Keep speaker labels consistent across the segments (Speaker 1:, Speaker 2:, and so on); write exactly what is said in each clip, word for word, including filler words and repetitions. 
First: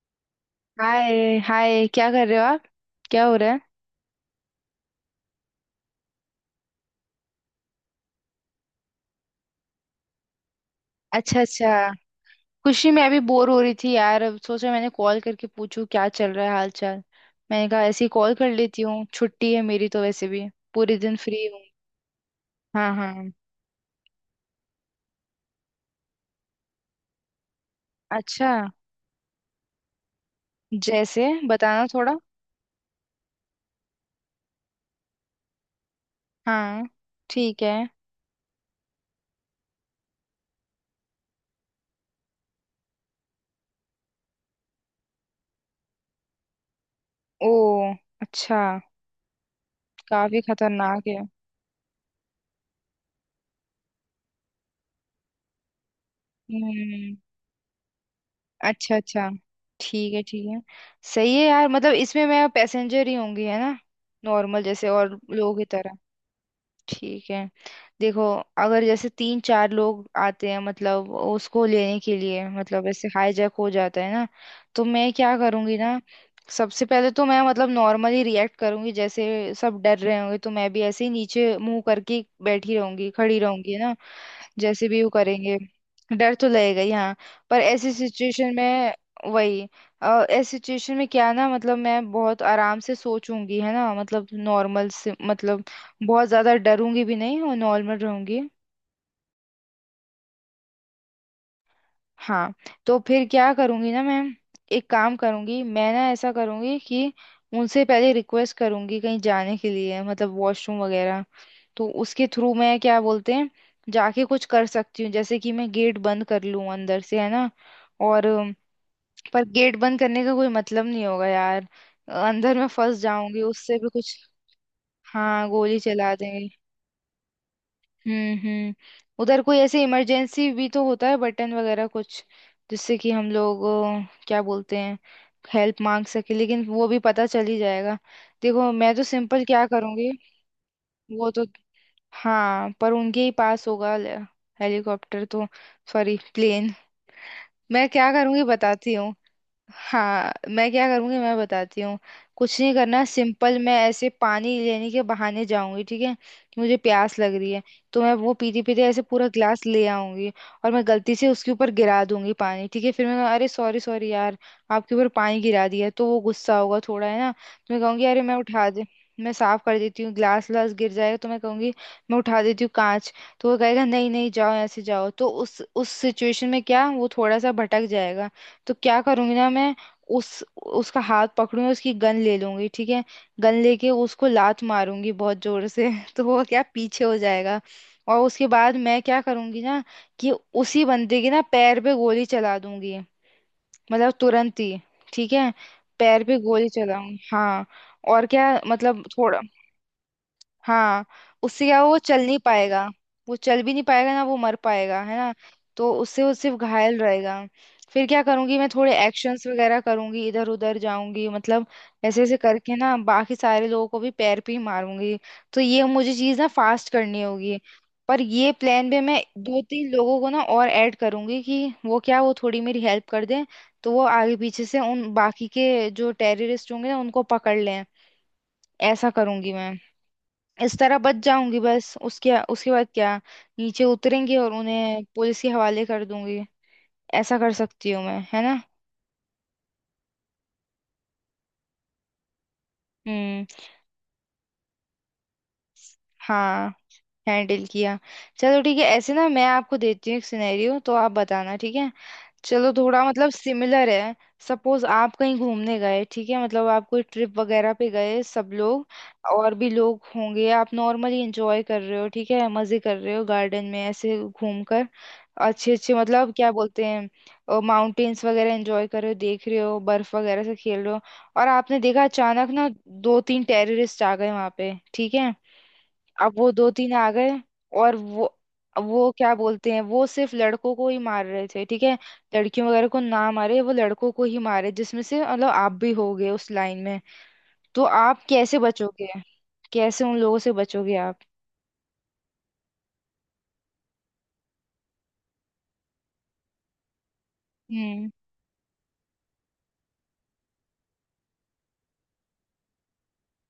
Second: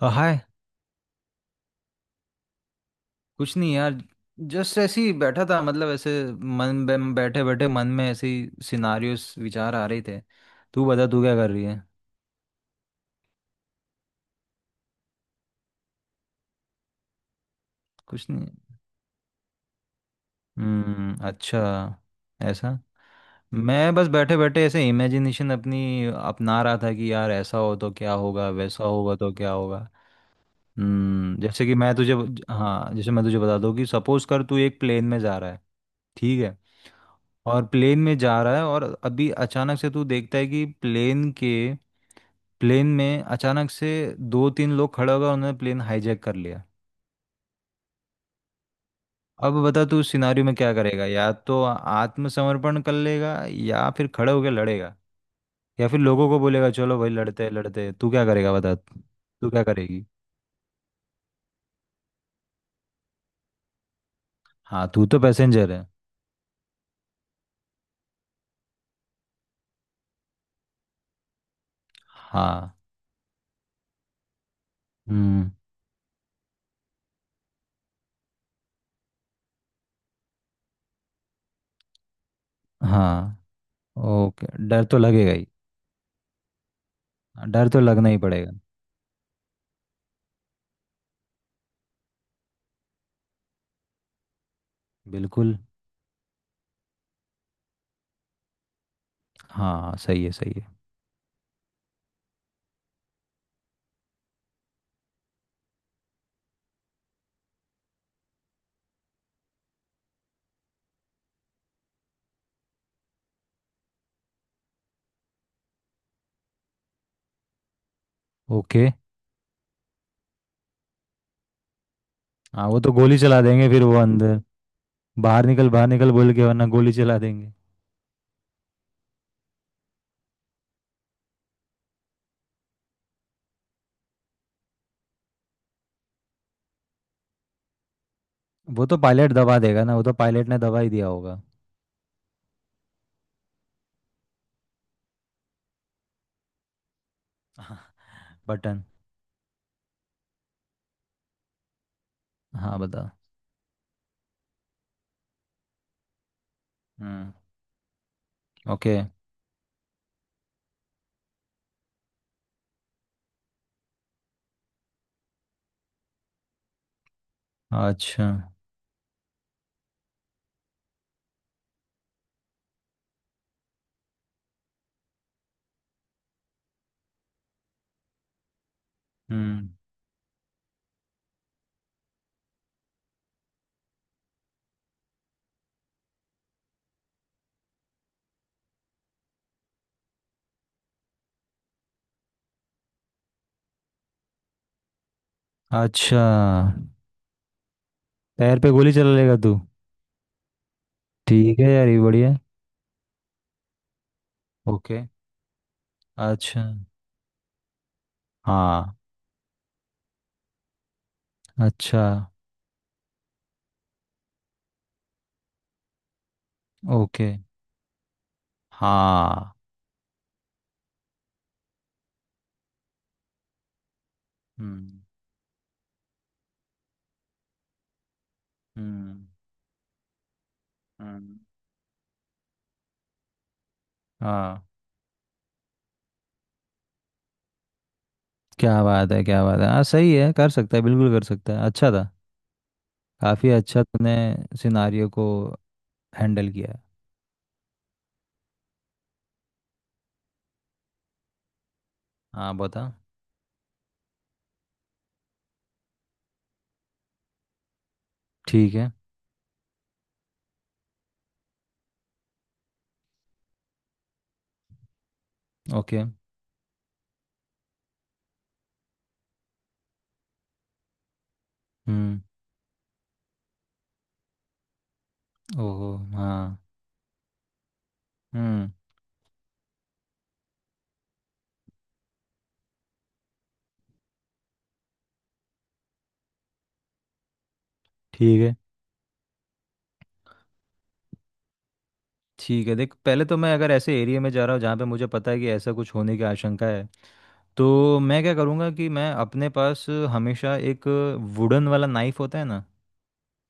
Speaker 1: अ, hi.
Speaker 2: Hi hi, क्या कर रहे हो आप? क्या हो रहा
Speaker 1: कुछ
Speaker 2: है?
Speaker 1: नहीं यार। जस्ट ऐसे ही बैठा था, मतलब ऐसे मन, बैठे बैठे मन में ऐसे ही सिनारियोस विचार आ रहे थे। तू बता, तू क्या
Speaker 2: अच्छा
Speaker 1: कर रही है?
Speaker 2: अच्छा। खुशी, मैं अभी बोर हो रही थी यार, अब सोचा मैंने कॉल करके पूछूं क्या चल रहा है, हाल चाल। मैंने कहा ऐसे ही
Speaker 1: कुछ
Speaker 2: कॉल
Speaker 1: नहीं।
Speaker 2: कर लेती हूँ, छुट्टी है मेरी तो वैसे भी पूरे दिन
Speaker 1: हम्म।
Speaker 2: फ्री
Speaker 1: अच्छा।
Speaker 2: हूँ।
Speaker 1: ऐसा?
Speaker 2: हाँ हाँ।
Speaker 1: मैं बस बैठे बैठे ऐसे इमेजिनेशन अपनी अपना रहा था कि यार ऐसा हो तो क्या होगा,
Speaker 2: अच्छा।
Speaker 1: वैसा होगा तो क्या होगा।
Speaker 2: जैसे
Speaker 1: हम्म। जैसे कि
Speaker 2: बताना
Speaker 1: मैं तुझे।
Speaker 2: थोड़ा।
Speaker 1: हाँ, जैसे मैं तुझे बता दूँ कि सपोज कर तू एक प्लेन में जा रहा है। ठीक है।
Speaker 2: हाँ। ठीक
Speaker 1: और
Speaker 2: है।
Speaker 1: प्लेन में जा रहा है, और अभी अचानक से तू देखता है कि प्लेन के प्लेन में अचानक से दो तीन लोग खड़े हो गए, उन्होंने प्लेन हाईजैक कर लिया।
Speaker 2: ओ। अच्छा।
Speaker 1: अब बता, तू उस
Speaker 2: काफी
Speaker 1: सिनारियो में क्या करेगा?
Speaker 2: खतरनाक है।
Speaker 1: या तो आत्मसमर्पण कर लेगा, या फिर खड़े होकर लड़ेगा, या फिर लोगों को बोलेगा चलो भाई
Speaker 2: हम्म।
Speaker 1: लड़ते हैं लड़ते हैं, तू क्या करेगा? बता,
Speaker 2: अच्छा अच्छा।
Speaker 1: तू क्या करेगी?
Speaker 2: ठीक है ठीक है। सही है यार, मतलब इसमें मैं पैसेंजर ही होंगी है ना? नॉर्मल,
Speaker 1: हाँ,
Speaker 2: जैसे
Speaker 1: तू
Speaker 2: और
Speaker 1: तो
Speaker 2: लोगों की
Speaker 1: पैसेंजर है।
Speaker 2: तरह। ठीक है। देखो, अगर जैसे तीन चार लोग आते हैं मतलब उसको लेने के लिए,
Speaker 1: हाँ।
Speaker 2: मतलब ऐसे हाईजैक हो जाता है ना। तो मैं क्या
Speaker 1: हम्म।
Speaker 2: करूंगी ना, सबसे पहले तो मैं मतलब नॉर्मली रिएक्ट करूंगी, जैसे सब डर रहे होंगे तो मैं भी ऐसे ही नीचे मुंह करके बैठी रहूंगी
Speaker 1: हाँ।
Speaker 2: खड़ी रहूंगी ना।
Speaker 1: ओके, डर
Speaker 2: जैसे
Speaker 1: तो
Speaker 2: भी वो
Speaker 1: लगेगा ही।
Speaker 2: करेंगे। डर तो लगेगा ही हाँ। पर
Speaker 1: डर तो
Speaker 2: ऐसी
Speaker 1: लगना ही पड़ेगा।
Speaker 2: सिचुएशन में, वही, अ, ऐसी सिचुएशन में क्या ना, मतलब मैं बहुत आराम से सोचूंगी है ना, मतलब नॉर्मल से,
Speaker 1: बिल्कुल।
Speaker 2: मतलब बहुत ज्यादा डरूंगी भी नहीं और नॉर्मल रहूंगी।
Speaker 1: हाँ, सही है सही है।
Speaker 2: हाँ। तो फिर क्या करूंगी ना मैं, एक काम करूंगी मैं ना, ऐसा करूंगी कि उनसे पहले रिक्वेस्ट करूंगी कहीं जाने के लिए, मतलब वॉशरूम वगैरह। तो उसके थ्रू मैं, क्या बोलते हैं, जाके कुछ कर सकती हूँ, जैसे कि मैं गेट बंद कर लूँ अंदर से है ना। और अम,
Speaker 1: ओके।
Speaker 2: पर गेट बंद करने का कोई मतलब नहीं होगा यार, अंदर
Speaker 1: हाँ
Speaker 2: मैं
Speaker 1: वो तो
Speaker 2: फंस
Speaker 1: गोली चला
Speaker 2: जाऊंगी,
Speaker 1: देंगे,
Speaker 2: उससे
Speaker 1: फिर
Speaker 2: भी
Speaker 1: वो
Speaker 2: कुछ।
Speaker 1: अंदर। बाहर
Speaker 2: हाँ,
Speaker 1: निकल
Speaker 2: गोली
Speaker 1: बाहर निकल
Speaker 2: चला
Speaker 1: बोल के,
Speaker 2: देंगे।
Speaker 1: वरना गोली चला देंगे।
Speaker 2: हम्म हम्म। उधर कोई ऐसे इमरजेंसी भी तो होता है, बटन वगैरह कुछ, जिससे कि हम लोग अ, क्या बोलते हैं, हेल्प मांग सके, लेकिन वो भी पता चल ही जाएगा। देखो
Speaker 1: वो
Speaker 2: मैं
Speaker 1: तो
Speaker 2: तो
Speaker 1: पायलट
Speaker 2: सिंपल
Speaker 1: दबा
Speaker 2: क्या
Speaker 1: देगा ना, वो
Speaker 2: करूँगी।
Speaker 1: तो पायलट ने दबा ही दिया
Speaker 2: वो
Speaker 1: होगा।
Speaker 2: तो। हाँ पर उनके ही पास होगा ले- हेलीकॉप्टर तो, सॉरी, प्लेन। मैं क्या करूँगी
Speaker 1: बटन।
Speaker 2: बताती हूँ। हाँ, मैं क्या करूँगी मैं बताती हूँ। कुछ नहीं
Speaker 1: हाँ
Speaker 2: करना,
Speaker 1: बता।
Speaker 2: सिंपल मैं ऐसे पानी लेने के बहाने जाऊंगी, ठीक है, कि मुझे प्यास
Speaker 1: हम्म।
Speaker 2: लग रही है। तो मैं वो पीते पीते
Speaker 1: ओके।
Speaker 2: ऐसे पूरा ग्लास ले आऊंगी। और मैं गलती से उसके ऊपर गिरा दूंगी पानी, ठीक है, फिर मैं कहूँ, अरे सॉरी सॉरी यार, आपके ऊपर पानी गिरा दिया, तो वो गुस्सा होगा थोड़ा है ना, तो मैं कहूंगी अरे
Speaker 1: अच्छा।
Speaker 2: मैं उठा दे, मैं साफ कर देती हूँ, ग्लास व्लास गिर जाएगा तो मैं कहूंगी मैं उठा देती हूँ कांच। तो वो कहेगा नहीं नहीं जाओ, ऐसे जाओ, तो उस उस सिचुएशन में क्या वो थोड़ा सा भटक जाएगा। तो क्या करूंगी ना
Speaker 1: हम्म।
Speaker 2: मैं, उस उसका हाथ पकड़ूंगी, उसकी गन ले लूंगी, ठीक है। गन लेके उसको लात मारूंगी बहुत जोर से तो वो क्या पीछे हो जाएगा। और उसके बाद मैं क्या करूंगी ना, कि उसी बंदे के ना पैर पे गोली चला दूंगी, मतलब तुरंत ही, ठीक है।
Speaker 1: अच्छा।
Speaker 2: पैर पे गोली चलाऊंगी हाँ। और क्या,
Speaker 1: पैर पे गोली
Speaker 2: मतलब
Speaker 1: चला लेगा
Speaker 2: थोड़ा।
Speaker 1: तू?
Speaker 2: हाँ।
Speaker 1: ठीक
Speaker 2: उससे
Speaker 1: है
Speaker 2: क्या
Speaker 1: यार,
Speaker 2: वो
Speaker 1: ये
Speaker 2: चल
Speaker 1: बढ़िया
Speaker 2: नहीं
Speaker 1: है।
Speaker 2: पाएगा, वो चल भी नहीं पाएगा ना, वो मर पाएगा
Speaker 1: ओके।
Speaker 2: है ना। तो उससे वो सिर्फ
Speaker 1: अच्छा।
Speaker 2: घायल रहेगा। फिर क्या करूंगी मैं, थोड़े
Speaker 1: हाँ।
Speaker 2: एक्शंस वगैरह करूंगी इधर उधर जाऊंगी मतलब,
Speaker 1: अच्छा।
Speaker 2: ऐसे ऐसे करके ना बाकी सारे लोगों को भी पैर पे ही मारूंगी। तो ये मुझे चीज ना फास्ट करनी
Speaker 1: ओके।
Speaker 2: होगी। पर ये प्लान में मैं
Speaker 1: हाँ।
Speaker 2: दो तीन लोगों को ना और ऐड करूंगी, कि वो क्या, वो थोड़ी मेरी हेल्प कर दें। तो वो आगे पीछे से
Speaker 1: हम्म।
Speaker 2: उन बाकी के जो टेररिस्ट होंगे ना उनको पकड़ लें। ऐसा
Speaker 1: हम्म।
Speaker 2: करूंगी मैं। इस तरह बच
Speaker 1: हम्म।
Speaker 2: जाऊंगी बस, उसके उसके बाद क्या, नीचे उतरेंगे और
Speaker 1: हाँ।
Speaker 2: उन्हें पुलिस के हवाले कर दूंगी। ऐसा कर सकती हूँ मैं, है ना?
Speaker 1: क्या बात है क्या बात है, हाँ सही है, कर सकता है, बिल्कुल कर सकता है, अच्छा था।
Speaker 2: हम्म।
Speaker 1: काफ़ी अच्छा तूने सिनारियो को हैंडल
Speaker 2: हाँ,
Speaker 1: किया है।
Speaker 2: हैंडल किया। चलो ठीक है, ऐसे ना मैं आपको देती हूँ एक सिनेरियो तो आप बताना, ठीक है।
Speaker 1: हाँ
Speaker 2: चलो
Speaker 1: बता।
Speaker 2: थोड़ा, मतलब सिमिलर है। सपोज आप कहीं घूमने गए, ठीक है, मतलब आप कोई ट्रिप वगैरह पे गए सब
Speaker 1: ठीक
Speaker 2: लोग,
Speaker 1: है।
Speaker 2: और भी लोग होंगे, आप नॉर्मली एंजॉय कर रहे हो, ठीक है, मजे कर रहे हो गार्डन में ऐसे घूम कर। अच्छे अच्छे,
Speaker 1: ओके।
Speaker 2: मतलब क्या बोलते हैं, माउंटेन्स वगैरह एंजॉय कर रहे हो, देख रहे हो, बर्फ वगैरह से खेल रहे हो। और आपने देखा
Speaker 1: हम्म।
Speaker 2: अचानक ना दो तीन टेररिस्ट आ गए वहां पे, ठीक है।
Speaker 1: ओहो हाँ।
Speaker 2: अब वो दो तीन आ गए, और वो
Speaker 1: हम्म।
Speaker 2: वो क्या बोलते हैं, वो सिर्फ लड़कों को ही मार रहे थे, ठीक है। लड़कियों वगैरह को ना मारे, वो लड़कों को ही मारे, जिसमें से मतलब आप भी हो गए उस लाइन में। तो आप
Speaker 1: ठीक है
Speaker 2: कैसे बचोगे? कैसे उन लोगों से बचोगे आप?
Speaker 1: ठीक है। देख, पहले तो मैं अगर ऐसे एरिया में जा रहा हूँ जहाँ पे मुझे पता है कि ऐसा कुछ होने की आशंका है, तो
Speaker 2: हम्म।
Speaker 1: मैं क्या करूँगा कि मैं अपने पास हमेशा एक वुडन वाला नाइफ होता है ना,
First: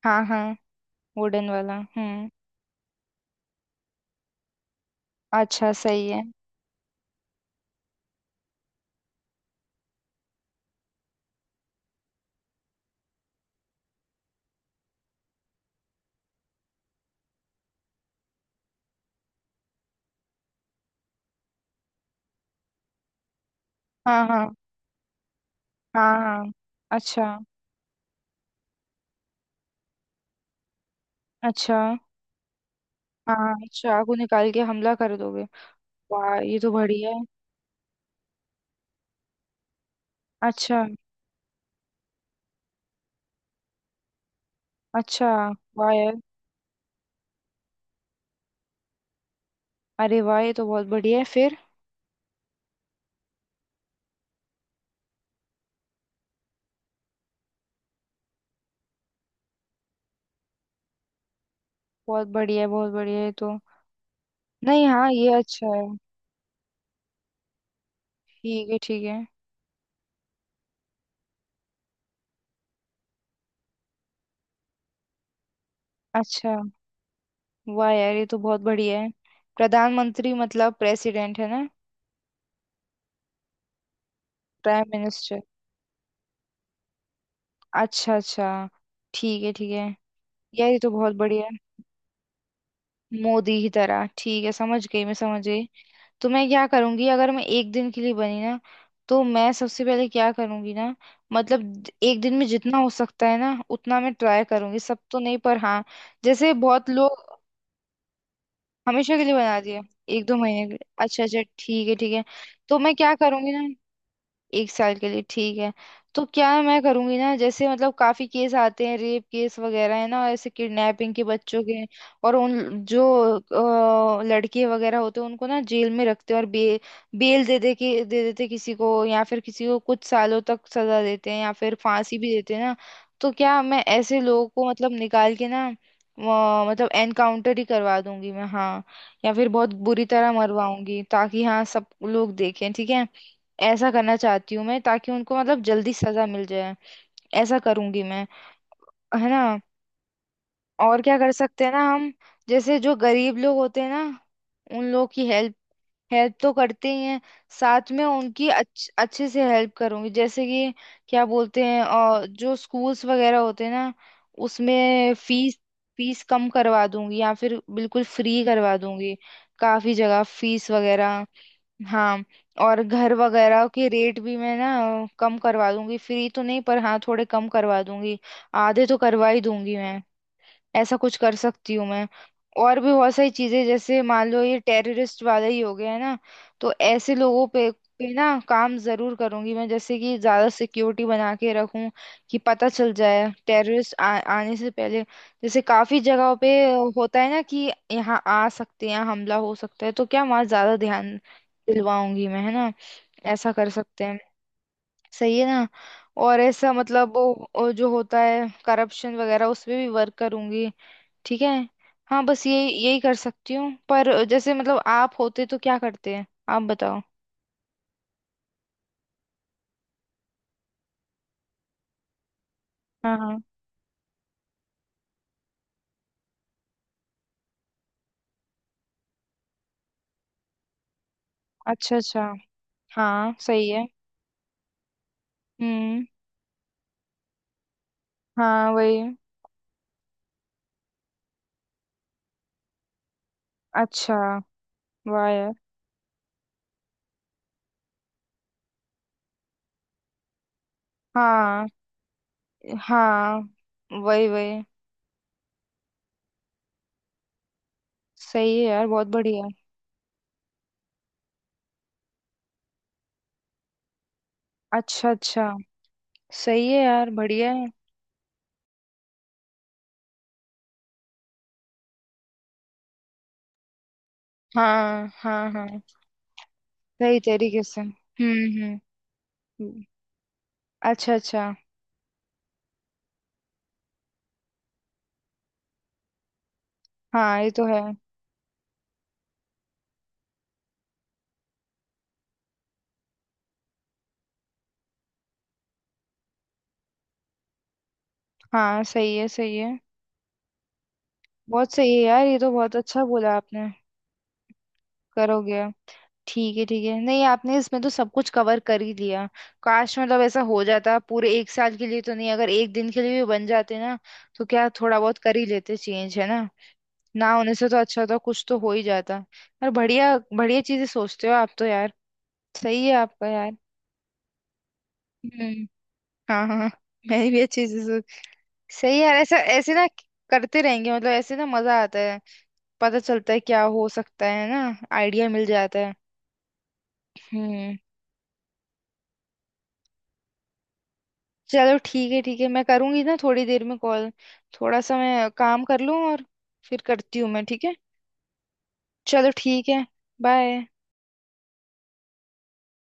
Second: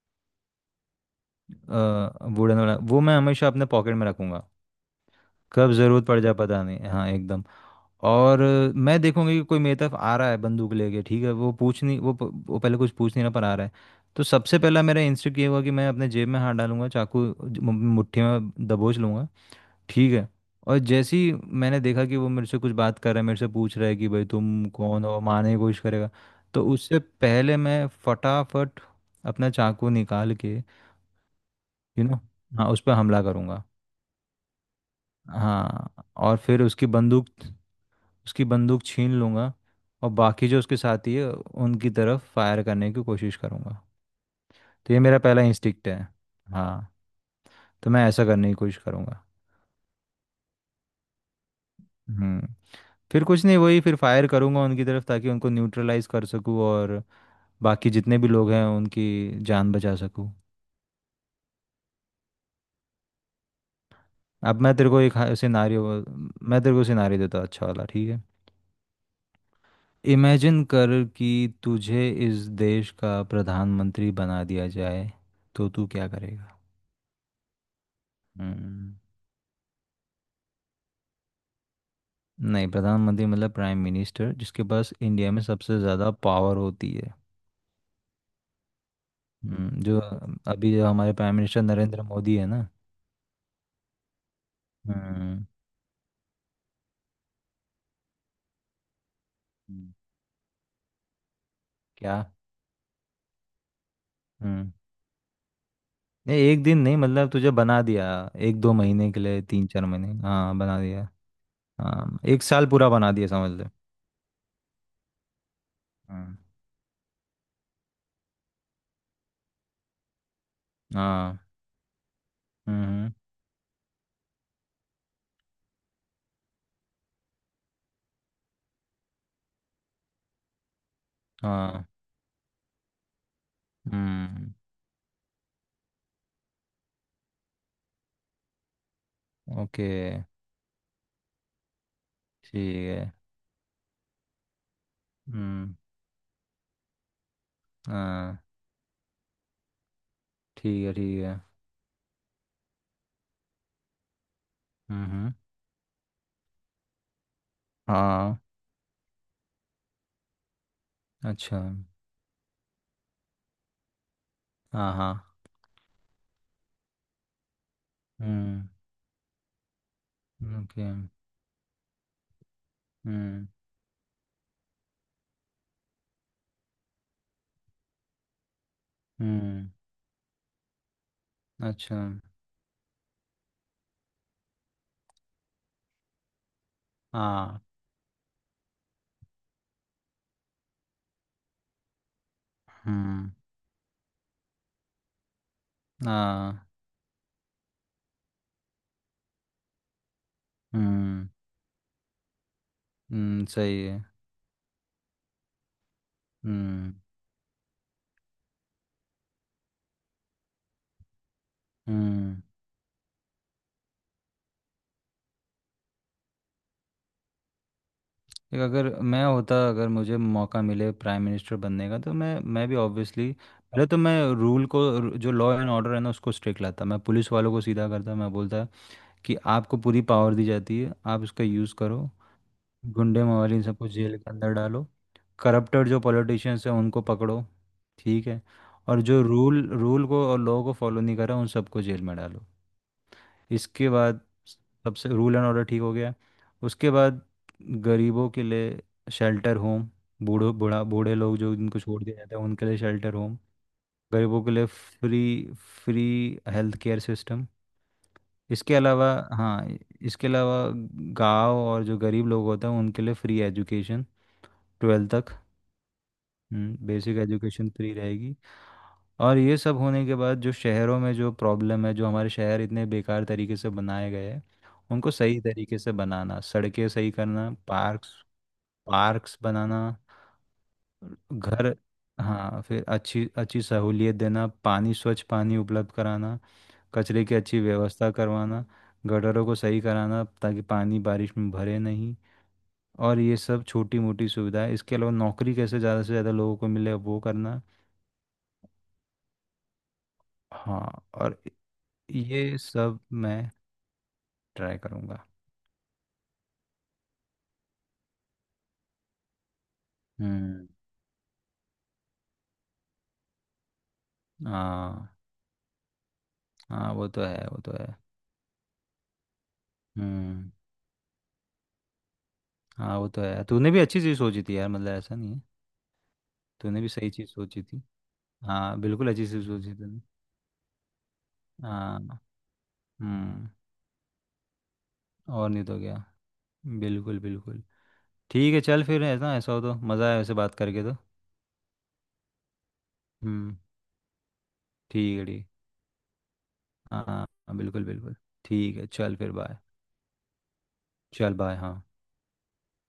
Speaker 2: हाँ हाँ। वुडन वाला, हम्म।
Speaker 1: वुडन वाला वो मैं हमेशा अपने पॉकेट में रखूँगा।
Speaker 2: अच्छा
Speaker 1: कब ज़रूरत
Speaker 2: सही
Speaker 1: पड़
Speaker 2: है।
Speaker 1: जाए पता नहीं, हाँ एकदम। और अ, मैं देखूंगी कि कोई मेरी तरफ आ रहा है बंदूक लेके, ठीक है? वो पूछ नहीं, वो प- वो पहले कुछ पूछ नहीं रहा पर आ रहा है। तो सबसे पहला मेरा इंस्टिंक्ट ये होगा कि मैं अपने जेब में हाथ डालूंगा, चाकू ज- मु- मुट्ठी में दबोच लूंगा। ठीक है। और जैसे ही मैंने देखा कि वो मेरे से कुछ बात कर रहा है, मेरे से पूछ रहा है कि भाई
Speaker 2: हाँ हाँ।
Speaker 1: तुम कौन हो, मारने की कोशिश करेगा,
Speaker 2: हाँ हाँ।
Speaker 1: तो उससे
Speaker 2: अच्छा।
Speaker 1: पहले मैं फटाफट अपना चाकू निकाल के,
Speaker 2: अच्छा।
Speaker 1: यू नो हाँ, उस पर हमला
Speaker 2: हाँ,
Speaker 1: करूंगा।
Speaker 2: चाकू निकाल के हमला कर दोगे।
Speaker 1: हाँ,
Speaker 2: वाह,
Speaker 1: और
Speaker 2: ये
Speaker 1: फिर
Speaker 2: तो
Speaker 1: उसकी
Speaker 2: बढ़िया है।
Speaker 1: बंदूक उसकी बंदूक छीन लूँगा, और बाकी जो उसके
Speaker 2: अच्छा।
Speaker 1: साथी है उनकी तरफ फायर करने की कोशिश करूँगा। तो ये मेरा
Speaker 2: अच्छा।
Speaker 1: पहला इंस्टिक्ट
Speaker 2: वाह
Speaker 1: है।
Speaker 2: यार।
Speaker 1: हाँ, तो मैं ऐसा करने की कोशिश करूँगा।
Speaker 2: अरे वाह, ये तो बहुत बढ़िया है फिर।
Speaker 1: हम्म। फिर कुछ नहीं, वही फिर फायर करूँगा उनकी तरफ ताकि उनको न्यूट्रलाइज कर सकूँ, और बाकी जितने भी लोग हैं उनकी जान बचा सकूँ।
Speaker 2: बहुत बढ़िया है, बहुत बढ़िया ये तो।
Speaker 1: अब मैं
Speaker 2: नहीं
Speaker 1: तेरे को
Speaker 2: हाँ,
Speaker 1: एक
Speaker 2: ये अच्छा है।
Speaker 1: सिनारियो मैं तेरे को सिनारियो देता हूँ, अच्छा वाला, ठीक है?
Speaker 2: ठीक है ठीक है।
Speaker 1: इमेजिन कर कि तुझे इस देश का प्रधानमंत्री बना दिया जाए, तो तू क्या
Speaker 2: अच्छा।
Speaker 1: करेगा?
Speaker 2: वाह यार, ये तो बहुत
Speaker 1: हम्म।
Speaker 2: बढ़िया है। प्रधानमंत्री मतलब प्रेसिडेंट है ना?
Speaker 1: नहीं, प्रधानमंत्री मतलब प्राइम मिनिस्टर, जिसके
Speaker 2: प्राइम
Speaker 1: पास इंडिया
Speaker 2: मिनिस्टर।
Speaker 1: में सबसे ज़्यादा पावर होती है।
Speaker 2: अच्छा अच्छा। ठीक है ठीक
Speaker 1: हम्म,
Speaker 2: है।
Speaker 1: जो
Speaker 2: यार
Speaker 1: अभी
Speaker 2: ये
Speaker 1: जो
Speaker 2: तो
Speaker 1: हमारे
Speaker 2: बहुत
Speaker 1: प्राइम
Speaker 2: बढ़िया
Speaker 1: मिनिस्टर
Speaker 2: है।
Speaker 1: नरेंद्र मोदी है ना।
Speaker 2: मोदी की तरह, ठीक है, समझ गई मैं समझ
Speaker 1: हम्म।
Speaker 2: गई। तो मैं क्या करूंगी अगर मैं एक दिन के लिए बनी ना, तो मैं सबसे
Speaker 1: हम्म।
Speaker 2: पहले क्या करूंगी ना, मतलब द-
Speaker 1: क्या?
Speaker 2: एक दिन में जितना हो सकता है ना उतना मैं ट्राई
Speaker 1: हम्म।
Speaker 2: करूंगी, सब तो नहीं पर हाँ,
Speaker 1: नहीं
Speaker 2: जैसे
Speaker 1: एक दिन
Speaker 2: बहुत
Speaker 1: नहीं,
Speaker 2: लोग।
Speaker 1: मतलब तुझे बना दिया एक दो महीने
Speaker 2: हमेशा
Speaker 1: के
Speaker 2: के लिए
Speaker 1: लिए,
Speaker 2: बना
Speaker 1: तीन
Speaker 2: दिए,
Speaker 1: चार महीने,
Speaker 2: एक दो
Speaker 1: हाँ
Speaker 2: महीने के लिए,
Speaker 1: बना दिया।
Speaker 2: अच्छा अच्छा ठीक है ठीक
Speaker 1: हाँ,
Speaker 2: है।
Speaker 1: एक साल
Speaker 2: तो
Speaker 1: पूरा
Speaker 2: मैं
Speaker 1: बना
Speaker 2: क्या
Speaker 1: दिया समझ
Speaker 2: करूंगी
Speaker 1: ले।
Speaker 2: ना, एक साल के लिए, ठीक है। तो
Speaker 1: हम्म।
Speaker 2: क्या है मैं करूंगी ना, जैसे मतलब काफी केस आते हैं, रेप केस वगैरह है ना, ऐसे किडनैपिंग के
Speaker 1: हाँ।
Speaker 2: बच्चों के, और उन जो
Speaker 1: हम्म।
Speaker 2: अ, लड़के वगैरह होते हैं उनको ना जेल में रखते हैं, और बे, बेल दे दे के दे देते किसी को, या फिर किसी को कुछ सालों तक सजा देते हैं, या फिर
Speaker 1: हाँ।
Speaker 2: फांसी भी देते हैं ना। तो क्या मैं ऐसे लोगों
Speaker 1: हम्म।
Speaker 2: को मतलब निकाल के ना अ, मतलब एनकाउंटर ही करवा दूंगी मैं हाँ, या फिर बहुत
Speaker 1: ओके।
Speaker 2: बुरी तरह मरवाऊंगी ताकि हाँ सब लोग देखें,
Speaker 1: ठीक
Speaker 2: ठीक है।
Speaker 1: है।
Speaker 2: ऐसा करना चाहती हूँ मैं, ताकि उनको मतलब
Speaker 1: हम्म।
Speaker 2: जल्दी सजा मिल जाए। ऐसा करूंगी मैं,
Speaker 1: हाँ।
Speaker 2: है ना।
Speaker 1: ठीक है
Speaker 2: और क्या
Speaker 1: ठीक
Speaker 2: कर
Speaker 1: है।
Speaker 2: सकते हैं ना हम, जैसे जो गरीब लोग होते हैं ना, उन लोगों की
Speaker 1: हम्म।
Speaker 2: हेल्प, हेल्प तो करते ही हैं, साथ में
Speaker 1: हाँ।
Speaker 2: उनकी अच्छ, अच्छे से हेल्प करूंगी, जैसे कि क्या
Speaker 1: अच्छा।
Speaker 2: बोलते हैं, और जो स्कूल्स वगैरह होते हैं ना,
Speaker 1: हाँ
Speaker 2: उसमें
Speaker 1: हाँ।
Speaker 2: फीस, फीस कम करवा दूंगी, या फिर बिल्कुल फ्री
Speaker 1: हम्म।
Speaker 2: करवा दूंगी। काफी जगह फीस
Speaker 1: ओके।
Speaker 2: वगैरह। हाँ। और घर
Speaker 1: हम्म।
Speaker 2: वगैरह के रेट भी मैं ना कम करवा दूंगी, फ्री तो नहीं पर हाँ थोड़े कम करवा दूंगी, आधे तो करवा ही
Speaker 1: हम्म।
Speaker 2: दूंगी मैं। ऐसा कुछ कर सकती हूँ
Speaker 1: अच्छा।
Speaker 2: मैं। और भी बहुत सारी चीजें, जैसे मान लो ये टेररिस्ट वाला ही हो गया है ना, तो ऐसे लोगों
Speaker 1: हाँ।
Speaker 2: पे पे ना काम जरूर करूंगी मैं, जैसे कि ज्यादा सिक्योरिटी बना के रखूं कि पता चल जाए
Speaker 1: हम्म।
Speaker 2: टेररिस्ट आ, आने से पहले। जैसे काफी जगहों पे
Speaker 1: हाँ।
Speaker 2: होता है ना कि यहाँ आ सकते हैं, यहाँ हमला हो सकता है, तो क्या वहां ज्यादा ध्यान
Speaker 1: हम्म।
Speaker 2: दिलवाऊंगी मैं है ना।
Speaker 1: हम्म
Speaker 2: ऐसा कर
Speaker 1: सही है।
Speaker 2: सकते हैं। सही है ना। और ऐसा
Speaker 1: हम्म।
Speaker 2: मतलब वो वो जो होता है करप्शन वगैरह उस पे भी वर्क करूंगी, ठीक है। हाँ
Speaker 1: हम्म।
Speaker 2: बस ये यही कर सकती हूँ, पर जैसे मतलब आप होते तो क्या करते हैं, आप बताओ।
Speaker 1: देख, अगर मैं होता, अगर मुझे मौका मिले प्राइम मिनिस्टर बनने का, तो मैं मैं भी
Speaker 2: हाँ
Speaker 1: ऑब्वियसली,
Speaker 2: हाँ।
Speaker 1: पहले तो मैं रूल को रू- जो लॉ एंड ऑर्डर है ना उसको स्ट्रिक्ट लाता, मैं पुलिस वालों को सीधा करता, मैं बोलता कि आपको पूरी पावर दी जाती है, आप इसका यूज़
Speaker 2: अच्छा
Speaker 1: करो।
Speaker 2: अच्छा।
Speaker 1: गुंडे
Speaker 2: हाँ
Speaker 1: मवाली, इन
Speaker 2: सही है।
Speaker 1: सबको जेल के अंदर डालो। करप्टेड जो
Speaker 2: हम्म।
Speaker 1: पॉलिटिशियंस हैं उनको पकड़ो। ठीक है,
Speaker 2: हाँ
Speaker 1: और
Speaker 2: वही।
Speaker 1: जो रूल रूल को और लॉ को फॉलो नहीं कर रहा उन सबको जेल में डालो। इसके
Speaker 2: अच्छा।
Speaker 1: बाद सबसे
Speaker 2: वाह
Speaker 1: रूल एंड
Speaker 2: यार।
Speaker 1: ऑर्डर ठीक हो गया, उसके बाद गरीबों के लिए शेल्टर होम, बूढ़ो बूढ़ा बूढ़े लोग जो
Speaker 2: हाँ
Speaker 1: जिनको छोड़ दिया जाता है उनके लिए शेल्टर
Speaker 2: हाँ,
Speaker 1: होम,
Speaker 2: वही
Speaker 1: गरीबों के
Speaker 2: वही।
Speaker 1: लिए free free health care system.
Speaker 2: सही है
Speaker 1: इसके
Speaker 2: यार, बहुत
Speaker 1: अलावा,
Speaker 2: बढ़िया।
Speaker 1: हाँ, इसके अलावा गांव और जो गरीब लोग होते हैं उनके लिए फ्री एजुकेशन,
Speaker 2: अच्छा
Speaker 1: ट्वेल्थ तक।
Speaker 2: अच्छा। सही है
Speaker 1: हम्म,
Speaker 2: यार,
Speaker 1: बेसिक
Speaker 2: बढ़िया है।
Speaker 1: एजुकेशन फ्री रहेगी। और ये सब होने के बाद जो शहरों में जो प्रॉब्लम है, जो हमारे शहर इतने बेकार तरीके से बनाए गए हैं,
Speaker 2: हाँ
Speaker 1: उनको सही
Speaker 2: हाँ
Speaker 1: तरीके
Speaker 2: हाँ।
Speaker 1: से बनाना, सड़कें सही
Speaker 2: सही
Speaker 1: करना,
Speaker 2: तरीके से,
Speaker 1: पार्क्स
Speaker 2: हम्म।
Speaker 1: पार्क्स
Speaker 2: हम्म।
Speaker 1: बनाना,
Speaker 2: अच्छा अच्छा।
Speaker 1: घर। हाँ फिर अच्छी अच्छी सहूलियत देना, पानी स्वच्छ पानी उपलब्ध कराना, कचरे की
Speaker 2: हाँ ये
Speaker 1: अच्छी
Speaker 2: तो है।
Speaker 1: व्यवस्था करवाना, गटरों को सही कराना ताकि पानी बारिश में भरे नहीं। और ये सब छोटी मोटी सुविधाएं, इसके अलावा नौकरी कैसे ज़्यादा से ज़्यादा लोगों को मिले वो करना।
Speaker 2: हाँ सही है सही है।
Speaker 1: हाँ, और
Speaker 2: बहुत सही है यार, ये तो
Speaker 1: ये
Speaker 2: बहुत
Speaker 1: सब
Speaker 2: अच्छा बोला
Speaker 1: मैं
Speaker 2: आपने।
Speaker 1: ट्राई करूँगा।
Speaker 2: करोगे। ठीक है ठीक है, नहीं आपने इसमें तो सब कुछ कवर कर ही लिया। काश मतलब ऐसा हो
Speaker 1: हम्म।
Speaker 2: जाता, पूरे एक साल के लिए तो नहीं, अगर एक दिन के लिए भी बन जाते ना तो क्या थोड़ा
Speaker 1: हाँ।
Speaker 2: बहुत कर ही लेते चेंज, है ना।
Speaker 1: हाँ वो तो
Speaker 2: ना
Speaker 1: है,
Speaker 2: होने
Speaker 1: वो
Speaker 2: से
Speaker 1: तो
Speaker 2: तो
Speaker 1: है।
Speaker 2: अच्छा था, कुछ तो हो ही जाता। यार बढ़िया
Speaker 1: हम्म।
Speaker 2: बढ़िया चीजें सोचते हो आप तो यार। सही है
Speaker 1: हाँ वो तो
Speaker 2: आपका
Speaker 1: है,
Speaker 2: यार।
Speaker 1: तूने भी अच्छी चीज़ सोची थी यार, मतलब ऐसा नहीं है,
Speaker 2: हम्म। हाँ हाँ।
Speaker 1: तूने भी सही
Speaker 2: मैं
Speaker 1: चीज़
Speaker 2: भी
Speaker 1: सोची
Speaker 2: अच्छी
Speaker 1: थी।
Speaker 2: चीजें सोच।
Speaker 1: हाँ
Speaker 2: सही है
Speaker 1: बिल्कुल
Speaker 2: यार,
Speaker 1: अच्छी
Speaker 2: ऐसा
Speaker 1: चीज़ सोची
Speaker 2: ऐसे ना
Speaker 1: थी।
Speaker 2: करते रहेंगे, मतलब ऐसे ना मजा आता है,
Speaker 1: हाँ।
Speaker 2: पता चलता है
Speaker 1: हम्म।
Speaker 2: क्या हो सकता है ना, आइडिया मिल
Speaker 1: और नहीं तो
Speaker 2: जाता है।
Speaker 1: क्या, बिल्कुल बिल्कुल।
Speaker 2: हम्म।
Speaker 1: ठीक है, चल फिर, ऐसा ऐसा हो तो मज़ा आया वैसे, बात करके तो।
Speaker 2: चलो ठीक है ठीक है, मैं करूंगी ना थोड़ी
Speaker 1: हम्म।
Speaker 2: देर में कॉल, थोड़ा सा
Speaker 1: ठीक है,
Speaker 2: मैं
Speaker 1: ठीक।
Speaker 2: काम कर लूँ और फिर
Speaker 1: हाँ
Speaker 2: करती हूँ मैं,
Speaker 1: हाँ,
Speaker 2: ठीक है।
Speaker 1: बिल्कुल बिल्कुल। ठीक है, चल
Speaker 2: चलो
Speaker 1: फिर, बाय।
Speaker 2: ठीक है। बाय।
Speaker 1: चल बाय। हाँ।